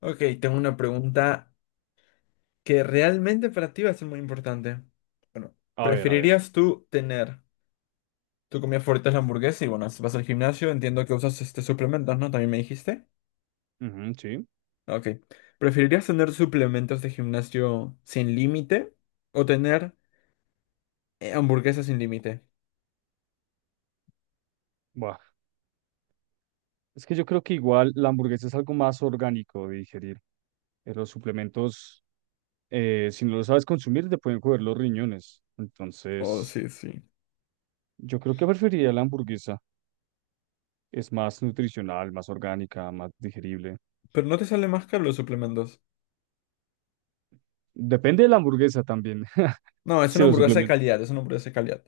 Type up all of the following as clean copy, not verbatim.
Ok, tengo una pregunta que realmente para ti va a ser muy importante. Bueno, A ver, a ver. ¿preferirías tú tener tu comida favorita es la hamburguesa y bueno, si vas al gimnasio, entiendo que usas este suplementos, ¿no? También me dijiste. Ujú, sí. Ok. ¿Preferirías tener suplementos de gimnasio sin límite o tener hamburguesas sin límite? Buah. Es que yo creo que igual la hamburguesa es algo más orgánico de digerir. Los suplementos, si no lo sabes consumir, te pueden coger los riñones. Oh, Entonces, sí, sí. yo creo que preferiría la hamburguesa. Es más nutricional, más orgánica, más digerible. Pero no te sale más caro los suplementos. Depende de la hamburguesa también. No, es Si una los hamburguesa de suplementos, calidad, es una hamburguesa de calidad.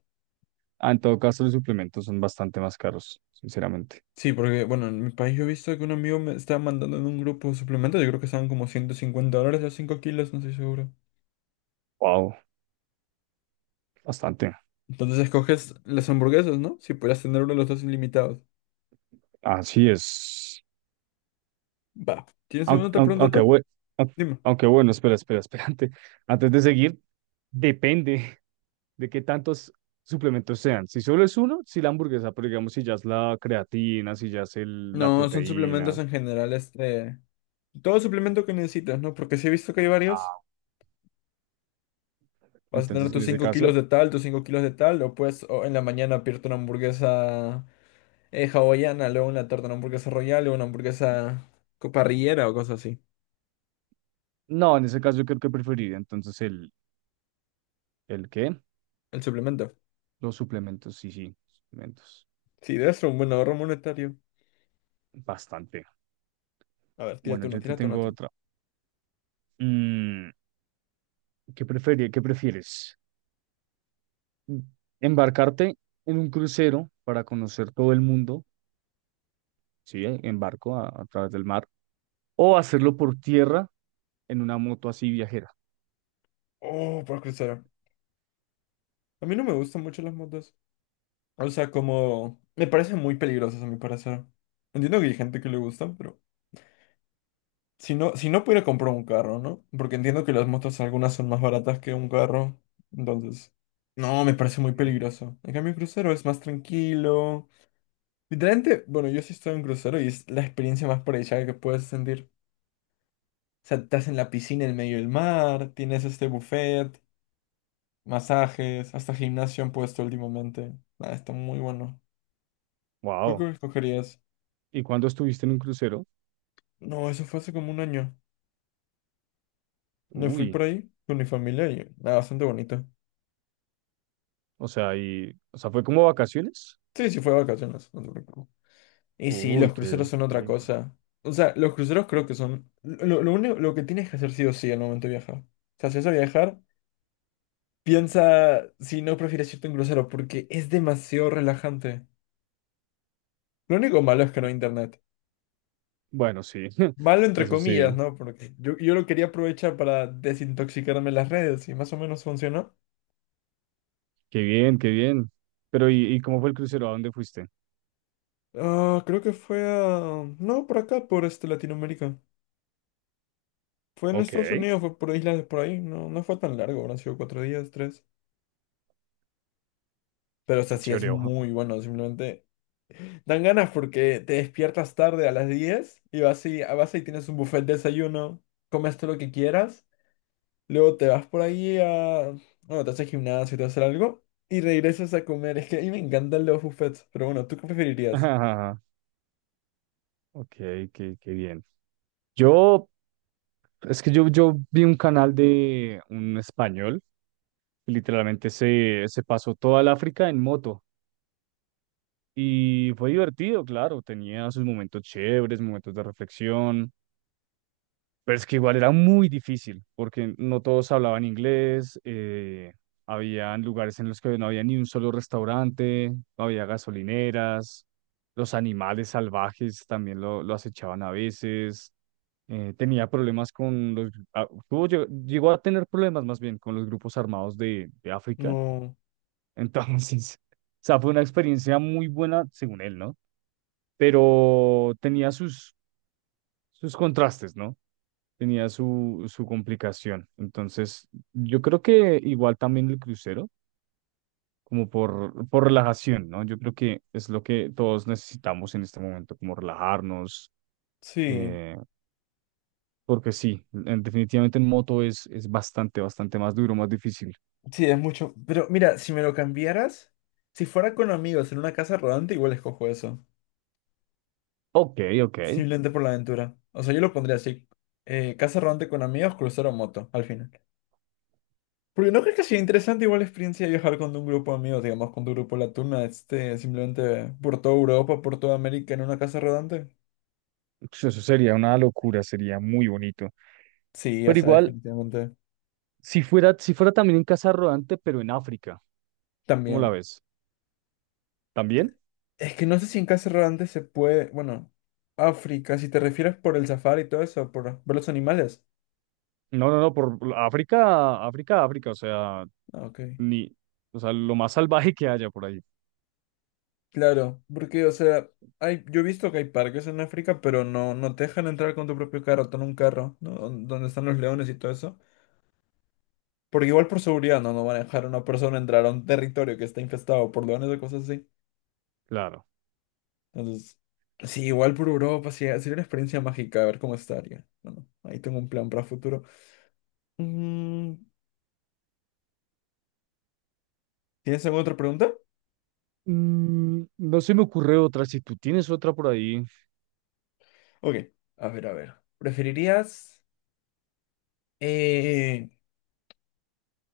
en todo caso, los suplementos son bastante más caros, sinceramente. Sí, porque, bueno, en mi país yo he visto que un amigo me estaba mandando en un grupo suplemento, yo creo que estaban como $150 los 5 kilos, no estoy seguro. Wow, bastante. Entonces escoges las hamburguesas, ¿no? Si podías tener uno de los dos ilimitados. Así es. Va. ¿Tienes alguna Aunque, otra aunque, pregunta aunque tú? bue- aunque- Dime. aunque bueno, espera. Antes de seguir, depende de qué tantos suplementos sean. Si solo es uno, si la hamburguesa, pero digamos, si ya es la creatina, si ya es la No, son suplementos proteína. en general, este... Todo suplemento que necesitas, ¿no? Porque si he visto que hay varios, Ah, vas a tener entonces, en tus ese 5 caso, kilos de tal, tus 5 kilos de tal, o puedes o en la mañana pedirte una hamburguesa hawaiana, luego en la tarde una hamburguesa royal, luego una hamburguesa co- parrillera o cosas así. no, en ese caso yo creo que preferiría entonces el qué, El suplemento. los suplementos, sí, sí, suplementos, Sí, debe ser un buen ahorro monetario. bastante. A ver, Bueno, yo te tírate una tengo tú. otra. Mm, ¿qué prefieres embarcarte en un crucero para conocer todo el mundo? ¿Sí? En barco a través del mar, o hacerlo por tierra en una moto así viajera. Oh, por cruzar. A mí no me gustan mucho las motos. O sea, como... Me parecen muy peligrosas a mi parecer. Entiendo que hay gente que le gustan, pero... Si no, si no pudiera comprar un carro, ¿no? Porque entiendo que las motos algunas son más baratas que un carro. Entonces... No, me parece muy peligroso. En cambio, un crucero es más tranquilo. Literalmente, bueno, yo sí estoy en un crucero y es la experiencia más paradisíaca que puedes sentir. O sea, estás en la piscina en medio del mar, tienes este buffet. Masajes, hasta gimnasio han puesto últimamente. Ah, está muy bueno. ¿Tú Wow. qué escogerías? ¿Y cuándo estuviste en un crucero? No, eso fue hace como un año. Me fui Uy, por ahí con mi familia y nada, bastante bonito. O sea, ¿fue como vacaciones? Sí, sí, fue de vacaciones, no te preocupes. Y sí, Uy, los cruceros son qué otra lindo. cosa. O sea, los cruceros creo que son lo único lo que tienes que hacer sí o sí al momento de viajar. O sea, si vas a viajar, piensa si no prefieres irte a un crucero porque es demasiado relajante. Lo único malo es que no Y- hay internet. Bueno, sí, Malo entre eso sí, comillas, ¿no? Porque yo lo quería aprovechar para desintoxicarme las redes y más o menos funcionó. qué bien, qué bien. Pero, ¿y cómo fue el crucero? ¿A dónde fuiste? Ah, creo que fue a... No, por acá, por este Latinoamérica. Fue en Ok, Estados qué Unidos, fue por islas de por ahí. No, no fue tan largo, habrán sido 4 días, tres. Pero, o sea, sí es chévere. Ojo. muy bueno, simplemente... Dan ganas porque te despiertas tarde a las 10 y vas y, vas y tienes un buffet de desayuno, comes todo lo que quieras. Luego te vas por ahí a... Bueno, te haces gimnasio, te haces algo y regresas a comer. Es que a mí me encantan los buffets, pero bueno, ¿tú qué preferirías? Ok, qué bien. Yo, Es que yo vi un canal de un español que literalmente se pasó toda el África en moto y fue divertido, claro, tenía sus momentos chéveres, momentos de reflexión, pero es que igual era muy difícil porque no todos hablaban inglés, habían lugares en los que no había ni un solo restaurante, no había gasolineras, los animales salvajes también lo acechaban a veces. Tenía problemas con los, ah, tuvo- llegó, llegó a tener problemas más bien con los grupos armados de África. No, Entonces, o sea, fue una experiencia muy buena, según él, ¿no? Pero tenía sus contrastes, ¿no? Tenía su complicación. Entonces, yo creo que igual también el crucero, como por relajación, ¿no? Yo creo que es lo que todos necesitamos en este momento, como relajarnos. sí, eh, Porque sí, definitivamente en moto es bastante, bastante más duro, más difícil. sí, es mucho. Pero mira, si me lo cambiaras, si fuera con amigos en una casa rodante, igual escojo eso. Ok, ok. Simplemente por la aventura. O sea, yo lo pondría así. Casa rodante con amigos, crucero o moto, al final. Porque no crees que sea interesante igual la experiencia de viajar con un grupo de amigos, digamos, con tu grupo La Tuna, este, simplemente por toda Europa, por toda América en una casa rodante. Pues eso sería una locura, sería muy bonito. Sí, o Pero sea, igual, definitivamente. Si fuera también en casa rodante, pero en África, ¿cómo la También. ves? ¿También? Es que no sé si en casa rodante se puede. Bueno, África, si te refieres por el safari y todo eso, por ver los animales. No, por África, África, África, o sea, Ah, ok. ni, o sea, lo más salvaje que haya por ahí, Claro, porque, o sea, hay, yo he visto que hay parques en África, pero no, no te dejan entrar con tu propio carro, con un carro, ¿no? Don- Donde están los leones y todo eso. Porque igual por seguridad no, no van a dejar a una persona entrar a un territorio que está infestado por leones o cosas así. claro. Entonces, sí, igual por Europa, sí, sería una experiencia mágica, a ver cómo estaría. Bueno, ahí tengo un plan para futuro. Mm, ¿tienes alguna otra pregunta? Mm, no se me ocurre otra, si tú tienes otra por ahí. Ok, a ver, a ver. ¿Preferirías eh,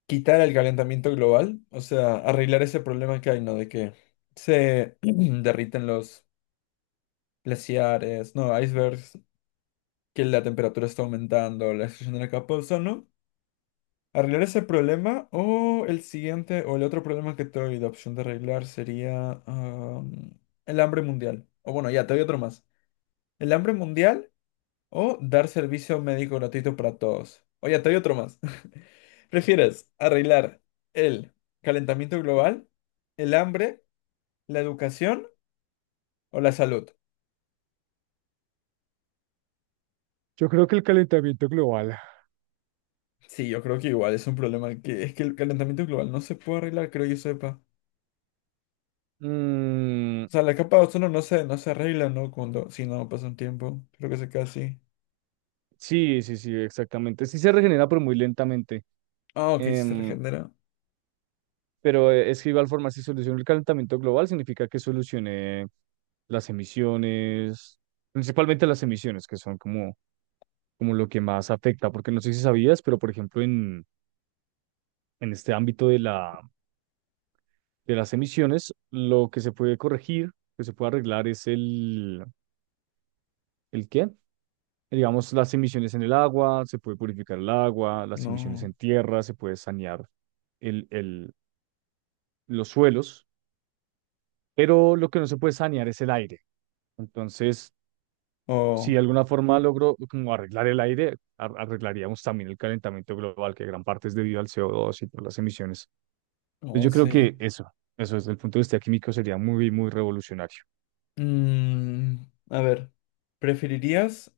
quitar el calentamiento global? O sea, arreglar ese problema que hay, ¿no? De que se derriten los glaciares, no, icebergs, que la temperatura está aumentando, la destrucción de la capa de ozono. ¿Arreglar ese problema o el siguiente o el otro problema que te doy de opción de arreglar sería el hambre mundial? O bueno, ya, te doy otro más. El hambre mundial. O dar servicio médico gratuito para todos. Oye, te doy otro más. ¿Prefieres arreglar el calentamiento global, el hambre, la educación o la salud? Yo creo que el calentamiento global. Sí, yo creo que igual es un problema que es que el calentamiento global no se puede arreglar, creo yo sepa. Mm, O sea, la capa de ozono no se arregla, ¿no? Cuando, si no pasa un tiempo. Creo que se queda así. sí, sí, sí, exactamente. Sí se regenera, pero muy lentamente. Ah, ok, si se Em, regenera. pero es que igual forma, si soluciono el calentamiento global, significa que solucioné las emisiones, principalmente las emisiones, que son como, como lo que más afecta, porque no sé si sabías, pero por ejemplo, en este ámbito de las emisiones, lo que se puede corregir, que se puede arreglar es ¿el qué? Digamos, las emisiones en el agua, se puede purificar el agua, las emisiones No. en tierra, se puede sanear el, el, los suelos, pero lo que no se puede sanear es el aire. Entonces, si de Oh, alguna forma logro como arreglar el aire, arreglaríamos también el calentamiento global, que gran parte es debido al CO2 y por las emisiones. Entonces, oh, yo creo sí. que eso desde el punto de vista químico sería muy, muy revolucionario. Mm, a ver, ¿preferirías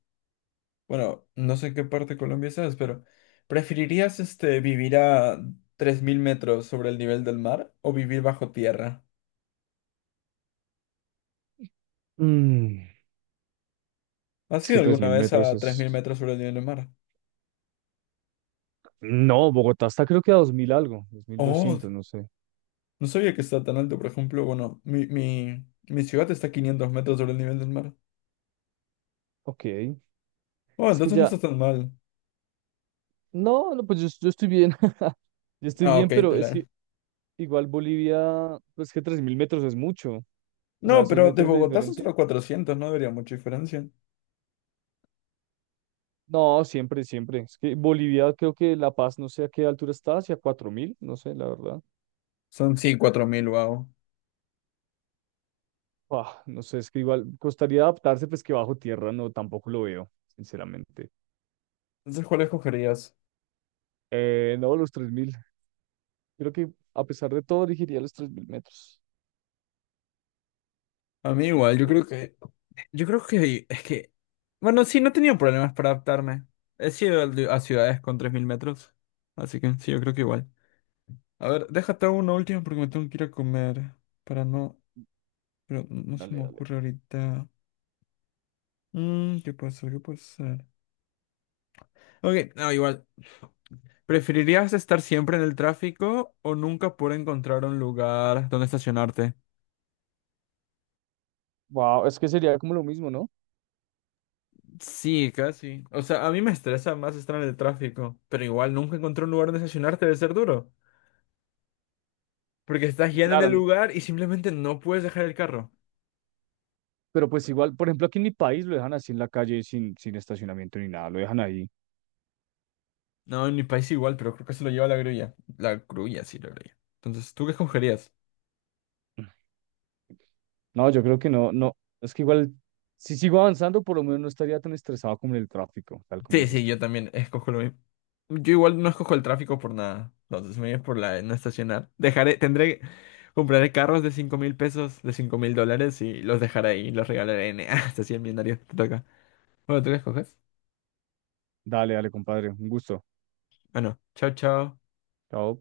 bueno, no sé en qué parte de Colombia estás, pero ¿preferirías este vivir a 3000 metros sobre el nivel del mar o vivir bajo tierra? Mm, ¿Has es que ido tres alguna mil vez metros a 3.000 es... metros sobre el nivel del mar? No, Bogotá está creo que a 2000 algo, dos mil Oh, doscientos, no sé. no sabía que está tan alto, por ejemplo, bueno, mi ciudad está a 500 metros sobre el nivel del mar. Ok, es Oh, que entonces no ya... está tan mal. No, no, pues yo estoy bien. Yo estoy Ah, ok, bien, te pero es que la... igual Bolivia, pues que 3000 metros es mucho. O sea, No, esos pero de metros de Bogotá son diferencia. solo 400, no debería mucha diferencia. No, siempre. Es que Bolivia, creo que La Paz, no sé a qué altura está, hacia 4000 no sé, la verdad. Son sí, 4000, wow. Ah, no sé, es que igual costaría adaptarse, pues que bajo tierra no, tampoco lo veo, sinceramente. Entonces, ¿cuál escogerías? No, los 3000. Creo que a pesar de todo, elegiría los 3000 metros. A mí igual, yo ¿No? creo que yo creo que es que, bueno, sí, no he tenido problemas para adaptarme. He sido a ciudades con 3000 metros, así que sí, yo creo que igual. A ver, déjate hago una última porque me tengo que ir a comer para no, pero no se Dale, me dale. ocurre ahorita. Mm, ¿qué puede ser? ¿Qué puede ser? Ok, no, igual. ¿Preferirías estar siempre en el tráfico o nunca poder encontrar un lugar donde estacionarte? Wow, es que sería como lo mismo, ¿no? Sí, casi. O sea, a mí me estresa más estar en el tráfico, pero igual nunca encontrar un lugar donde estacionarte debe ser duro. Porque estás guiando en Claro, el lugar y simplemente no puedes dejar el carro. pero pues igual, por ejemplo, aquí en mi país lo dejan así en la calle sin estacionamiento ni nada, lo dejan ahí. No, en mi país igual, pero creo que se lo lleva la grulla. La grulla, sí, la grulla. Entonces, ¿tú qué escogerías? No, yo creo que no, no, es que igual, si sigo avanzando, por lo menos no estaría tan estresado como en el tráfico, tal como Sí, dices sí, tú. yo también escojo lo mismo. Yo igual no escojo el tráfico por nada. Entonces, me voy por la de no estacionar. Dejaré, tendré, compraré carros de 5000 pesos, de $5000 y los dejaré ahí, los regalaré en, hasta 100 millonarios. Te toca. Bueno, ¿tú qué escoges? Dale, dale, compadre, un gusto. Bueno, chao, chao. Chao.